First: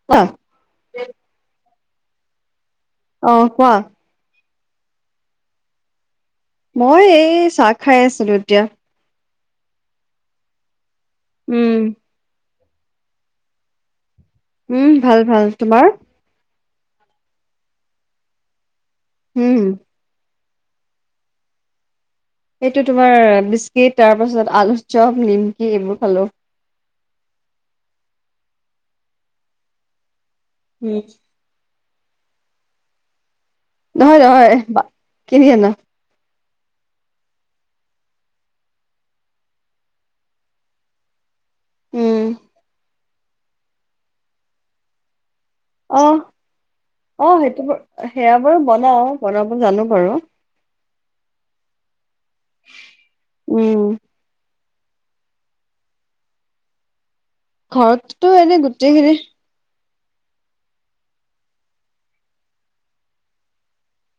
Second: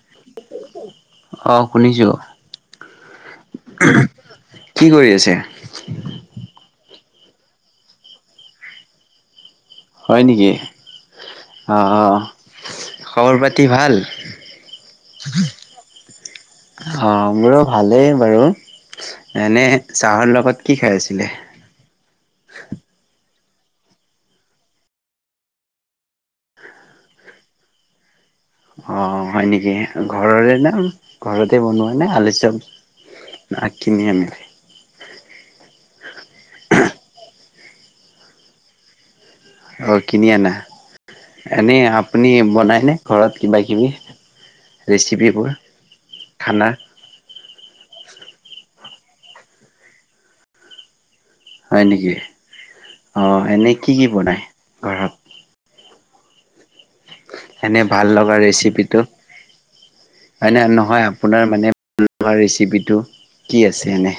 [unintelligible] অ, শুনিছো। অ, কোৱা। কি কৰি আছে? মই এই চাহ খাই আছিলো, এতিয়া। হয় নেকি, উম অ, অ, খবৰ পাতি ভাল? উম, ভাল ভাল তোমাৰ? অ, মোৰো ভালেই বাৰু, উম এনে চাহৰ লগত কি খাই আছিলে? সেইটো তোমাৰ বিস্কিট, তাৰ পাছত আলু চপ, নিমকি এইবোৰ খালো। অ, হয় নেকি? ঘৰৰে ন উম ঘৰতে বনোৱা নাই আলু চপ। না কিনি আনিলে নহয়-নহয় কিনি আনা। অ, কিনি আনা এনেই উম আপুনি বনাইনে? ঘৰত কিবা কিবি ৰেচিপিবোৰ। অহ, খানা অ, সেইটো ব, সেয়া বাৰু বনাও বনাব জানো বাৰু। হয় নেকি অ, এনেই উম কি কি বনায় ঘৰত? এনে ভাল ঘৰততো লগা এনে ৰেচিপিটো। গোটেইখিনি হয়নে, নহয় আপোনাৰ ভাল লগা ৰেচিপিটো কি আছে। এনে।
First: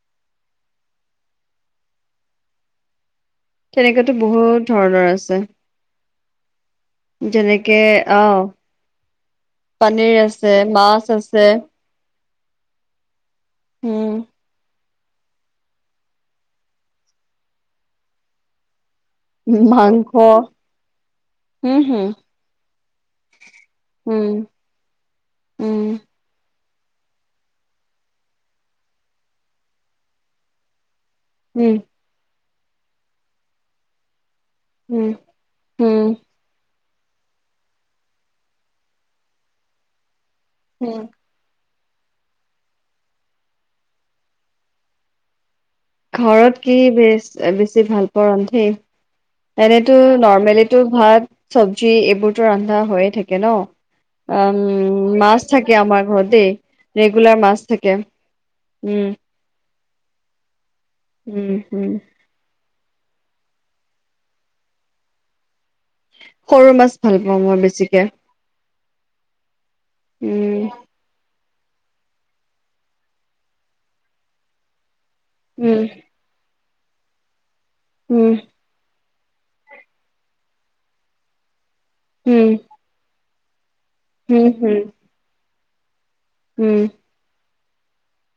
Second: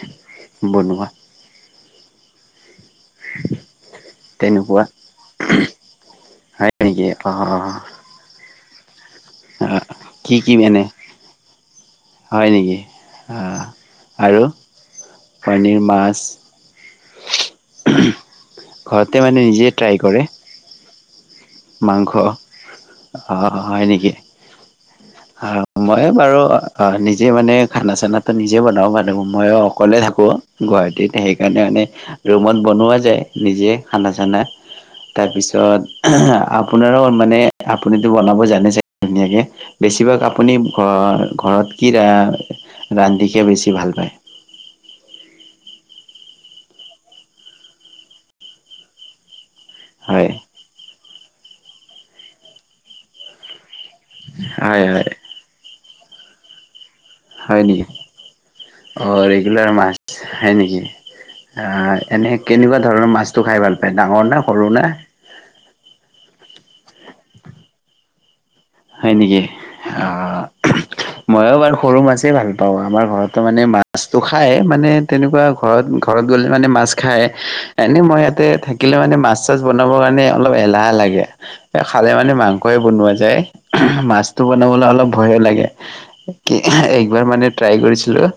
বনোৱা। [inaudible] তেনেকাতো বহুত তেনেকুৱা ধৰণৰ আছে। হয় নেকি অ যেনেকে আহ পনীৰ কি কি আছে, এনে মাছ আছে। হয় নেকি? উম আৰু পনীৰ, মাছ। ঘৰতে মানে নিজে ট্ৰাই মাংস কৰে। উম হম মাংস অ, হয় নেকি? উম উম। মই বাৰু নিজে মানে খানা চানাটো নিজে বনাওঁ মানুহ ময় অকলে থাকোঁ। গুৱাহাটীত সেইকাৰণে উম, মানে ৰুমত বনোৱা যায় নিজে খানা চানা। উম, তাৰপিছত উম, আ আপোনাৰ মানে আপুনি বনাব জানিছেই ধুনীয়া কৰে বেছি ভাগ। আপুনি ঘ, উম। ঘৰত কি ৰান্ধি খেই বেছি ভাল পায়। ঘৰত কি বে, বেছি ভাল পাৱা ৰন্ধেই এনেতো হয় নৰ্মেলিত ভাত চবজি এইবোৰতো ৰন্ধা হৈয়ে থাকে ন, অ, হয় হয় মাছ। মা, থাকে আমাৰ ঘৰ দেই। ৰেগুলাৰ মাছ হয় নেকি? থাকে। উম, অ, ৰেগুলাৰ মাছ। ছ খাই নেকি উম, উম। আহ, এনে। কেনেকুৱা ধৰণৰ মাছটো খাই ভাল পায়। ডাঙৰ না সৰু না? সৰু মাছ ভাল পাওঁ মই বেছিকে। হয় নেকি? অ, উম, মইো বাৰ সৰু মাছেই ভাল পা ও আমাৰ ঘৰতো মানে মাছটো খায় মানে তেনেকুৱা উম, ঘৰত। ঘৰত গ'লে মানে মাছ খায় এনে মই উম, ইয়াতে থা শিকিলে মানে মাছ চাছ বনাবৰ কাৰণে অলপ এলাহা লাগে, খালে মানে উম, মাংসই বনোৱা যায়। মাছতটো উম, হুম। বনাবলৈ অলপ ভয়ো লাগে কি। উম, এবাৰ মানে ট্ৰাই কৰিছিলো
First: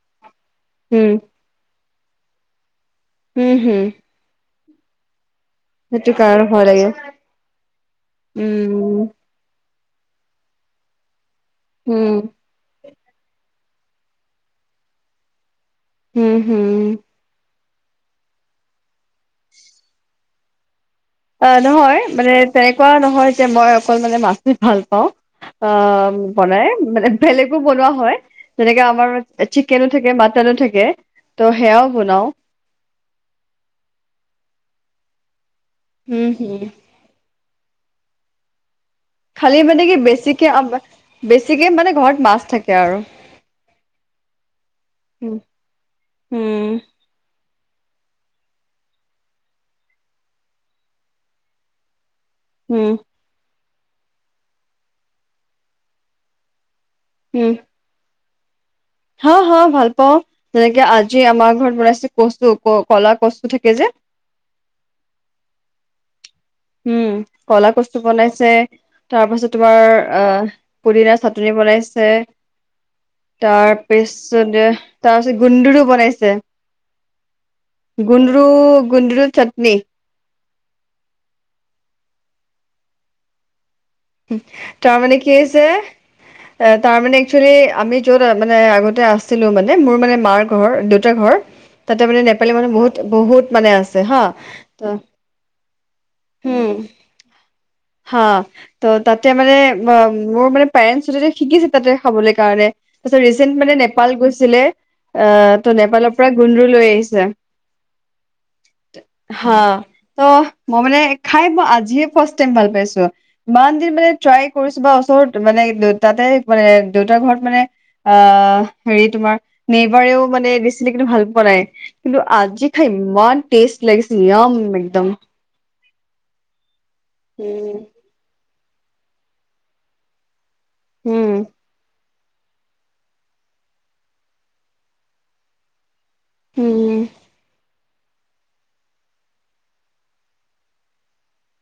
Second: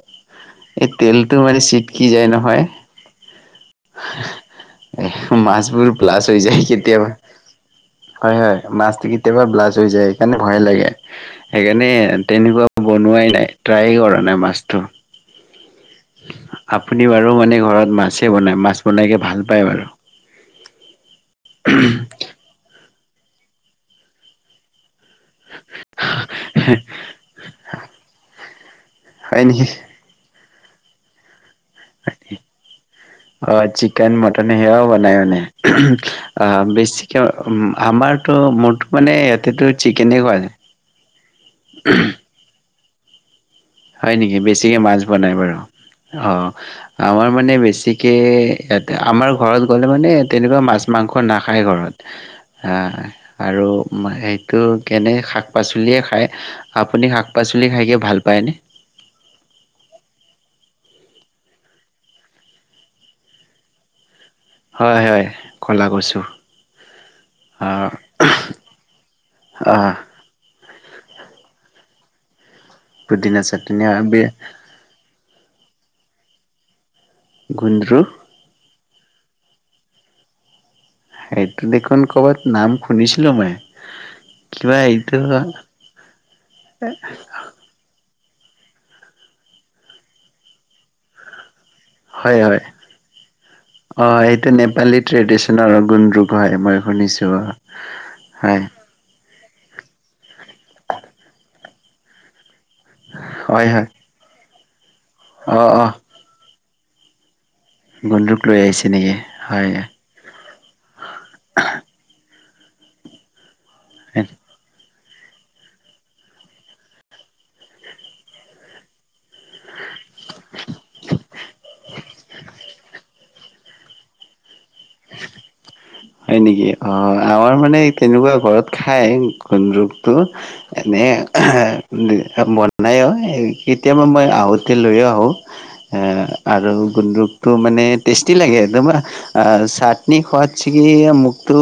এই হুম, তেলটো মানে চিটকি যায় নহয়। উম, হয়। এ, মাছ। ছ, বাল্লছ হৈ কাৰণে যায় ভয় লাগে। কেতিয়াবা হয় হয় মাছটো উম, কেতিয়াবা ব্লাষ্ট হৈ যায় সেইকাৰণে ভয় লাগে, সেইকাৰণে হুম, তেনেকুৱা বনোৱাই নাই মানে টাৰই ই কৰা নাই মাছটো, হুম, হুম। আপোনি বাৰু। আৰু মানে ঘৰত মাছে বনায় মাছ বনাইকৈ ভাল পায় বাৰু। অ' নহয় মানে তেনেকুৱা নহয় যে মই অকল মানে মাচি ভাল পাওঁ। অ' বনাই মানে বেলেগো বনোৱা হয় যেনেকে আমাৰ হয় নেকি? চিকেনত থাকে মাতানো থাকে ত' সেয়াও বনাও। অ' চিকন মটন সেই আ বনাই মানে। উম, হুম। বেছিকৈ আমাৰতো মোৰ খালি মানে কি বেছিকে বেছিকে মানে ঘৰত মাছ থাকে আৰু। হয় নেকি বেছিকে মাছ বনাই উম, বাৰু উম, অ' আমাৰ মানে বেছিকে ইয়াতে আমাৰ ঘৰত গ'লে মানে তেনেকুৱা মাছ মাংস নাখায় ঘৰত। [inaudible] আৰু সেইটো কেনে শাক পাচলিয়ে খায়। আপুনি শাক উম পাচলি খাইকে ভাল পায়নে? হা হা ভাল পাওঁ যেনেকে আজি আমাৰ ঘৰত বনাইছে কচু ক কলা কচু থাকে যে হয় হয় ক'লা কছোঁ। উম, ক'লা কস্তু বনাইছে তাৰ পাছত অ তোমাৰ আহ পুদিনা চাটনি বনাইছে পুদিনা তাৰ চাটনি আৰু পিছত তাৰপিছত গুন্দুৰো বনাইছে গুন্দৰু গুন্দৰো গুন্দৰ চাটনি। সেইটো দেখোন কৰ'ৰবাত নাম শুনিছিলো মই। কিবা এইটো তাৰমানে কি হৈছে তাৰ মমানে একচেলি আমি য'ত মানে আগতে আছিলো মানে মোৰ মানে মাৰ ঘৰ দেউতা ঘৰ তাতে মানে হয় নেপালী হয় মানুহ বহুত বহুত মানে আছে অ হা এইটো ত' নেপালী ট্ৰেডিচনৰ গুন্দৰুক হয় উম মই শুনিছোঁ। হা ত' তাতে মানে মোৰ মানে পেৰেন্টছ শিকিছে তাতে খাবলৈ কাৰণে তাৰপিছত ৰিচেন্ট হয় মানে হয় নেপাল গৈছিলে আহ অ ত' নেপালৰ পৰা গুন্দ্ৰৰু লৈ আহিছে। গন্দুক লৈ আহিছে নেকি হা হয়। ত মই মানে খাই আজি হে ফাৰ্ষ্ট টাইম ভাল পাইছোঁ ইমান দিন ট্ৰী কৰিছো বা ওচৰত মানে তাতে মানে দেউতাৰ ঘৰত মানে আহ হেৰি তোমাৰ নেইবাৰেও মানেচি কিন্তু ভাল পোৱা নাই। কিন্তু আজি খাই ইমান টেষ্ট লাগিছিল ইম একদম। হয় নেকি অ' আমাৰ উম মানে তেনেকুৱা ঘৰত খাই গুন্দুকটো এনে উম বনাই কেতিয়াবা মই আহোঁতে লৈ আহোঁ। এ আৰু উম গুন্দুকটো মানে টেষ্টি লাগে একদম চাটনি সোৱাদ ছিগি মোকটো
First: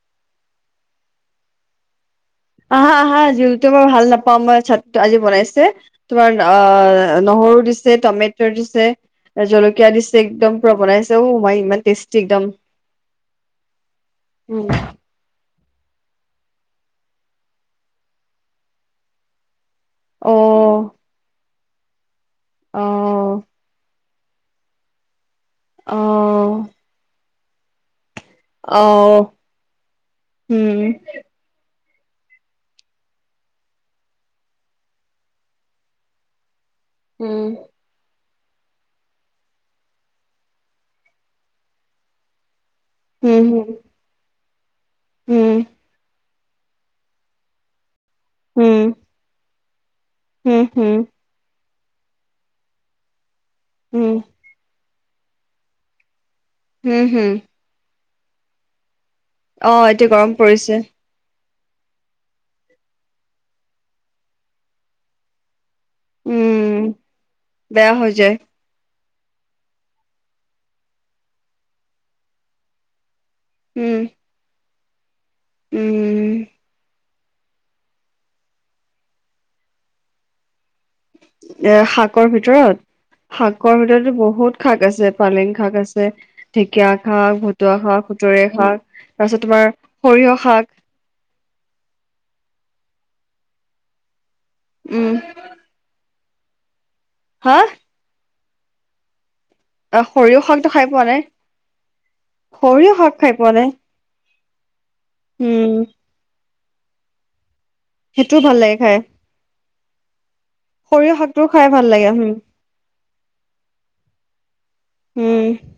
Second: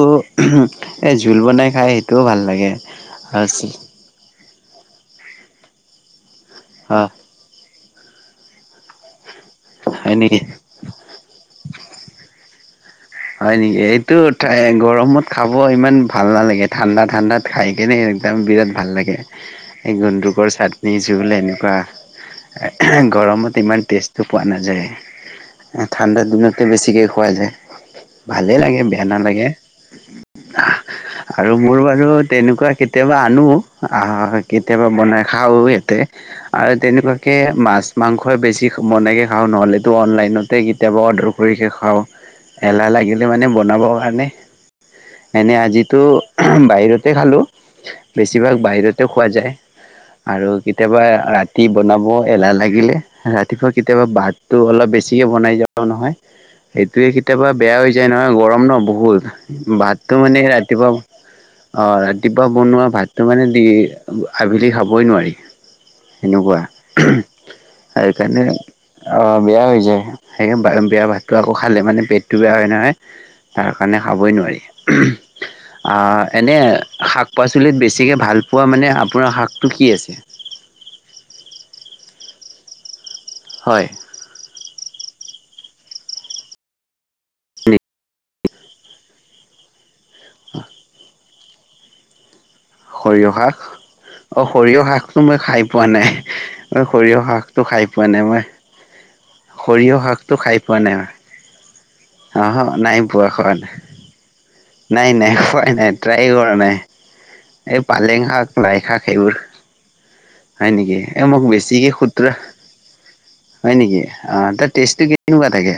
এই জোল বনাই খাই সেইটোও ভাল লাগে অহা হা অ যিত মই ভাল নাপাওঁমই আজি বনাইছে তোমাৰ আ নহৰু দিছে টমেটৰ দিছে জলকীয়া হয় দিছে নেকি একদম পুৰা বনাইছে ঔ মই ইমান টেষ্টি একদম। হয় নেকি এইটো উম গৰমত খাব ইমান ভাল নালাগে ঠাণ্ডা ঠাণ্ডাত খাই কেনে একদম বিৰাট ভাল লাগে। এই গুন্দুকৰ অ চাটনি জোল এনেকুৱা অ গৰমত ইমান তেজটো পোৱা নাযায় অ ঠাণ্ডা দিনততে বেছিকে খোৱা যায়। ভালে লাগে বেয়া নালাগে আহ। উম আৰু মোৰ বাৰু তেনেকুৱা কেতিয়াবা আনো কেতিয়াবা বনাই খাওঁ ইয়াতে। আৰু তেনেকুৱাকে উম মাছ মাংসই বেছি বনাইকৈ খাওঁ নহ'লেতো অনলাইনতে কেতিয়াবা অৰ্ডাৰ কৰিকৈ খাওঁ এাহ খেলে উম মানে বনাবৰ কাৰণে এনেই উম আজিতো বাহিৰতে খালোঁ বেছিভাগ উম বাহিৰতে খোৱা যায়। আৰু উম কেতিয়াবা হুম ৰাতি বনাব এলাহ লাগিলে ৰাতি কেতিয়াবা উম বাতটো অলপ বেছিকে বনাই যাও নহয় হুম সেইটোয়ে হুম কেতিয়াবা বেয়া যে নহয় গৰম ন অ বহুত এতিয়া ভাতটো গৰম মানে পৰিছে ৰাতিপুৱা অ' ৰাতিপুৱা বনোৱা ভাতটো মানে দি আভেলি খাবই নোৱাৰি। এনেকুৱা উম স বেয়া হৈ যায় সেইকাৰণে অ বেয়া হৈ যায় সে বেয়া ভাতটো আকৌ খালে মানে পেটটো বেয়া হয় নহয় তাৰ কাৰণে উম খাবই নোৱাৰি উম অহ এনে শাক শাক পাচলিত বেছিকৈ ভাল পোৱা মানে আপোনাৰ শাকটো কি আছে এ শাকৰ ভিতৰত শাকৰ হয় ভিতৰতো বহুত শাক আছে পালেং শাক আছে ঢেকীয়া শাক ভতুৱা শাক খুতৰে শাক তাৰপিছত তোমাৰ সৰিয়হ শাক সৰিয়হ শাক অ সৰিয়হ উম শাকতটো মই খাই পোৱা নাই সৰিয়হ হা হাকটো খাই পোৱা নাই মই সৰিয়হ শাকটো খাই পোৱা নাই অ সৰিয়হ নাই শাক বোৱা খাই পোৱা খোৱাদ নাই নাই নাই উম পোৱাই নাই ট্ৰাই কৰা নাই এই পালেং সেইটোও শাক ভাল লাগে লাই খাই শাক এইবোৰ হয় নেকি সৰিয়হ এ শাকটো মোক খাই ভাল বেছিকে লাগে উম খ্ষুত্ৰ হয় নেকি অ ত ষ্টটো কে কেনেকুৱা উম থাকে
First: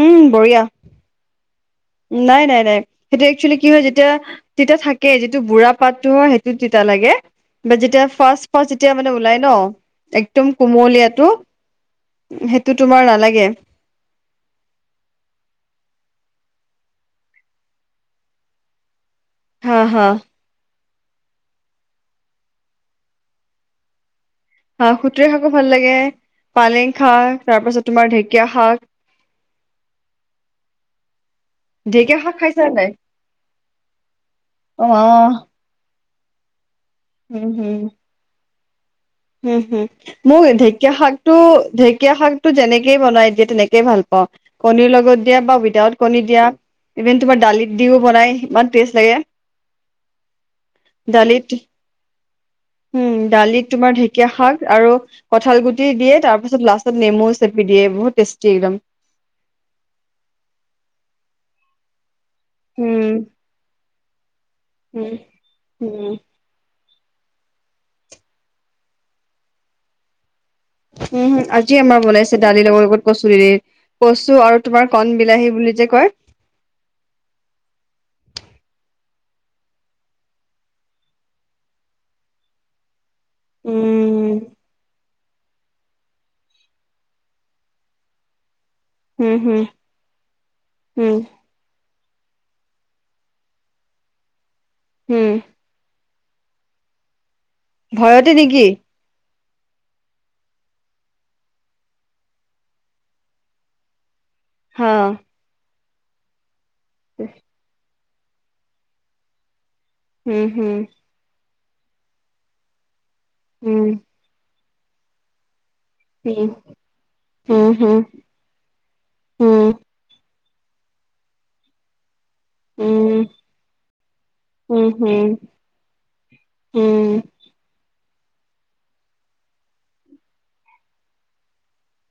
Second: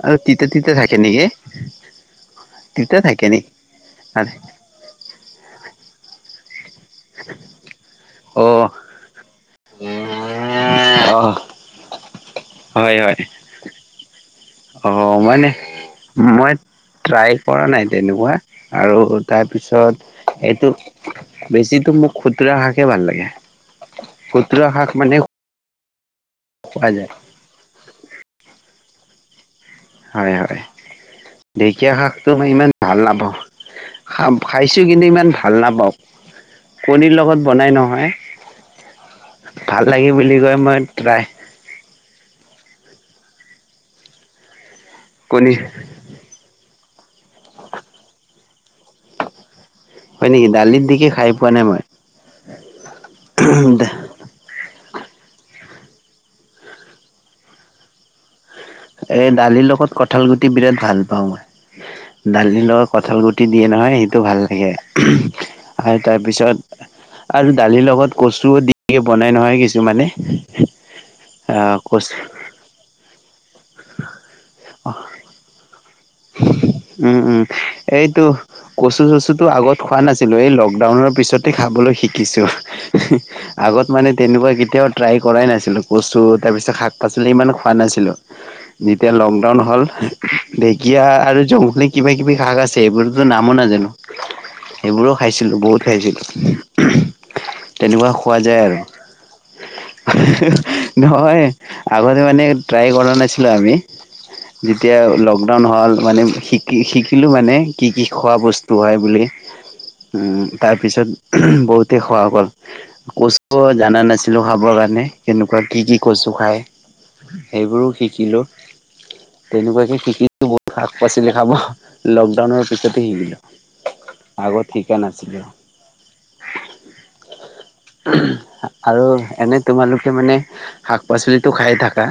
উম আৰু তে বঢ়িয়া তিতে থাকে নেকি নাই নাই নাই তিতা সেইটো থাকে নেকি একচোৱেলি কি হয় যেতিয়া তেতিয়া থাকে যিটো বুঢ়া পাতটো হয়েই তি লাগে বা যেতিয়া ফাৰ্ষ অ পাতিয়া মানে ওলাই ন একদম অ কুমলীয়াটো সেইটো তোমাৰ নালাগে অঁ মানে মই ট্ৰাই কৰা নাই তেনেকুৱা আৰু হা হা তাৰপিছত এইটো বেছিো মোক খুতুৰা শ্ৰাকে ভাল লাগে খুতুৰা হা শাক মানে সুতৰে শাকো ভাল লাগে খোৱা পালেং যায় শাক তাৰ পাছত তোমাৰ ঢেকীয়া শাক হয় হয় ঢেকীয়া শাকটো শাক মই খাইছা ইমান নে নাই ভাল নাপওঁ খ খাইছো অ অ কিন্তু ইমান ভাল নাপাওঁ কণীৰ লগত উম বনাই হম নহয় উম ভাল লাগে হুম বুলি মোৰ কয় মই ঢেকীয়া শাক ট্ৰাই টো ঢেকীয়া শাক টো যেনেকে বনাই দিয়ে তেনেকে ভাল পাওঁ কণীৰ লগত দিয়া কণী বা উইাউট কণী দিয়া ইভিন তোমাৰ দালিত দিও বনাই ইমান টেষ্ট লাগে হয় নেকি দালিত দি কি খাই পোৱা দালিত নাই মই উম দালিত তোমাৰ ধে ধেকীয়া শাক আৰু কঁঠাল গুটি দিয়ে তাৰপিছত লাষ্টত নেমু চেপি দিয়ে বহুত টেষ্টি একদম এই দালিৰ লগত কঠাল গুটি বিৰাট ভাল পাওঁ মই দালি লগত উম কঠল গুটি দিয়ে নহয় সেইটো ভাল লাগে উম আৰু উম তাৰপিছত আৰু দালিৰ লগত কচুও দিে বনাই নহয় কিছুমানে উম হম আহ আজি আমাৰ কচু বনাইছে দালি লগৰ লগত কচুৰিৰে কচু আৰু তোমাৰ কন বিলাহী বুলি যে কয় উম উম এইটো কচু চচুটোো আগত খোৱা নাছিলো এই লকডাউনৰ পিছতে খাবলৈ শিকিছো আগত মানে উম তেনেকুৱা কেতিয়াও ট্ৰাই কৰাই নাছিলোঁ কচু তাৰ পিছত শাক পাচলি ইমান খোৱা নাছিলো যেতিয়া হম লকডাউন হম হল কিয়া হম আৰু জংঘল কিবা কিবি কষ আছে সেইবোৰতো নামো নাজানো সেইবোৰো হম খাইছিলো বহুত খাইছিলো তেনেকুৱা ভয়তে খোৱা যায় নেকি আৰু [unintelligible] নহয় আগতে মানে ট্ৰাই কৰা নাছিলো আমি হা যেতিয়া লকডাউন হল মানে শিকি শিকিলো মানে কি কি খোৱা বস্তু উম হম ব অ জানা নাছিলো খাবৰ কাৰণে কেনেকুৱা কি কি কচু খাই সেইবোৰো শিকিলোঁ তেনেকুৱাকে শ শাক পাচলি খাব লকডাউনৰ পিছতে সিল উম, আগৰ ঠিকা নাছিলো উম আৰু এনে তোমালোকে মানে শাক পাচলিটো খাই থাকা?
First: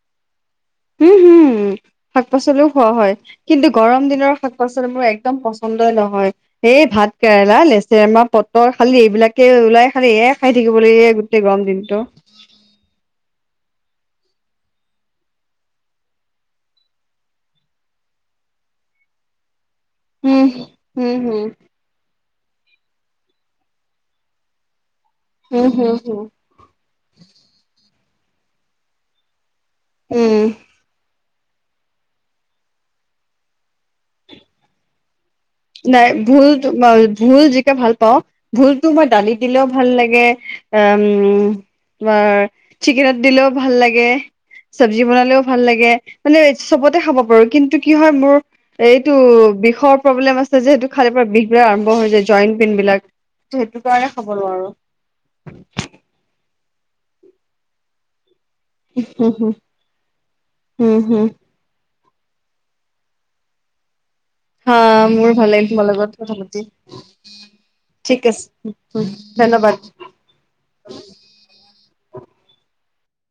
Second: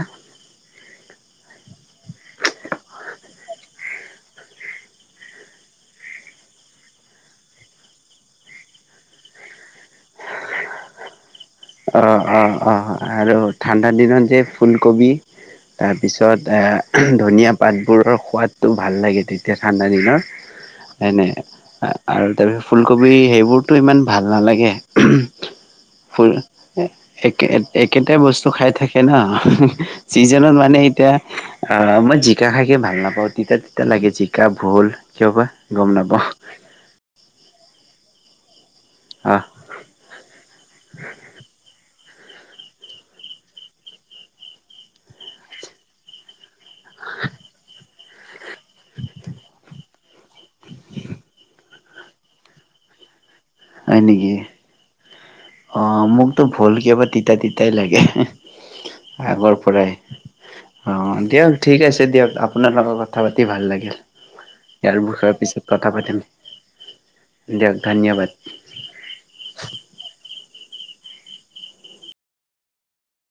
উম হুম উম শাক পাচলিও খোৱা হয়। কিন্তু গৰম দিনৰ শাক পাচলি মোৰ একদম পচন্দই নহয়। এই ভাত কেৰেলা, লেচেৰামাহ, পটল খালি এইবিলাকে ওলাই, খালি এইয়ি খাই থাকিব লাগিব গোটেই গৰম দিন। অঁ অঁ অঁ আৰু ঠাণ্ডা দিনত যে ফুলকবি তাৰপিছত এ ধনিয়া পাতবোৰৰ সোৱাদটো ভাল লাগে, তে তিয়া ঠিণ্ডাত, উম হম এনে হম আৰু তাৰপিছত ফুলকবি সেইবোৰতো ইমান ভাল নালাগে। উম হুম হুম। ফুল একে একেটাই বস্তু খাই থাকে ন উম চিজনত মানে, এতিয়া অ' মই জিকা খাইকে ভাল নাপাওঁ তিতা তিতা লাগে, জিকা ভোল কিয় বা। গম নাই নাপাওঁ ভোলটো ভোল জিকা ভাল পাওঁ, ভোলতো মই অ দালিত দিলেওঁ ভাল লাগে, উম তোমাৰ চিকেনত দিলেওঁ ভাল লাগে চব্জি বনালেওঁ ভাল লাগে মানে চবতে খাব পাৰো, কিন্তু কি হয় মোৰ এইটো বিষৰ প্ৰব্লেম আ ছে যে হেইতু খালে পুৰা বিষবিলক আৰম্ভ হৈ যায়, জইণ্ট পেইন বিলাক। সেইটো হয় কাৰণে খাব নেকি? নোৱাৰো অ' মোকতো ভোল কিয় বা তিতা তিতাই লাগে? উম হম আগৰ পৰাই, উম অ' হম দিয়া। ঠিক আছে দিয়ক, আপোনাল লগত কথা পাতি ভাল লাগিল। হা ইয়াৰ মোৰো বিষয়ে ভাল পিছত লাগিল তোমাৰ পাতিম লগত কথা পাতি, দিয়ক ধন্যবাদ ঠিক আছে। উম ধন্যবাদ।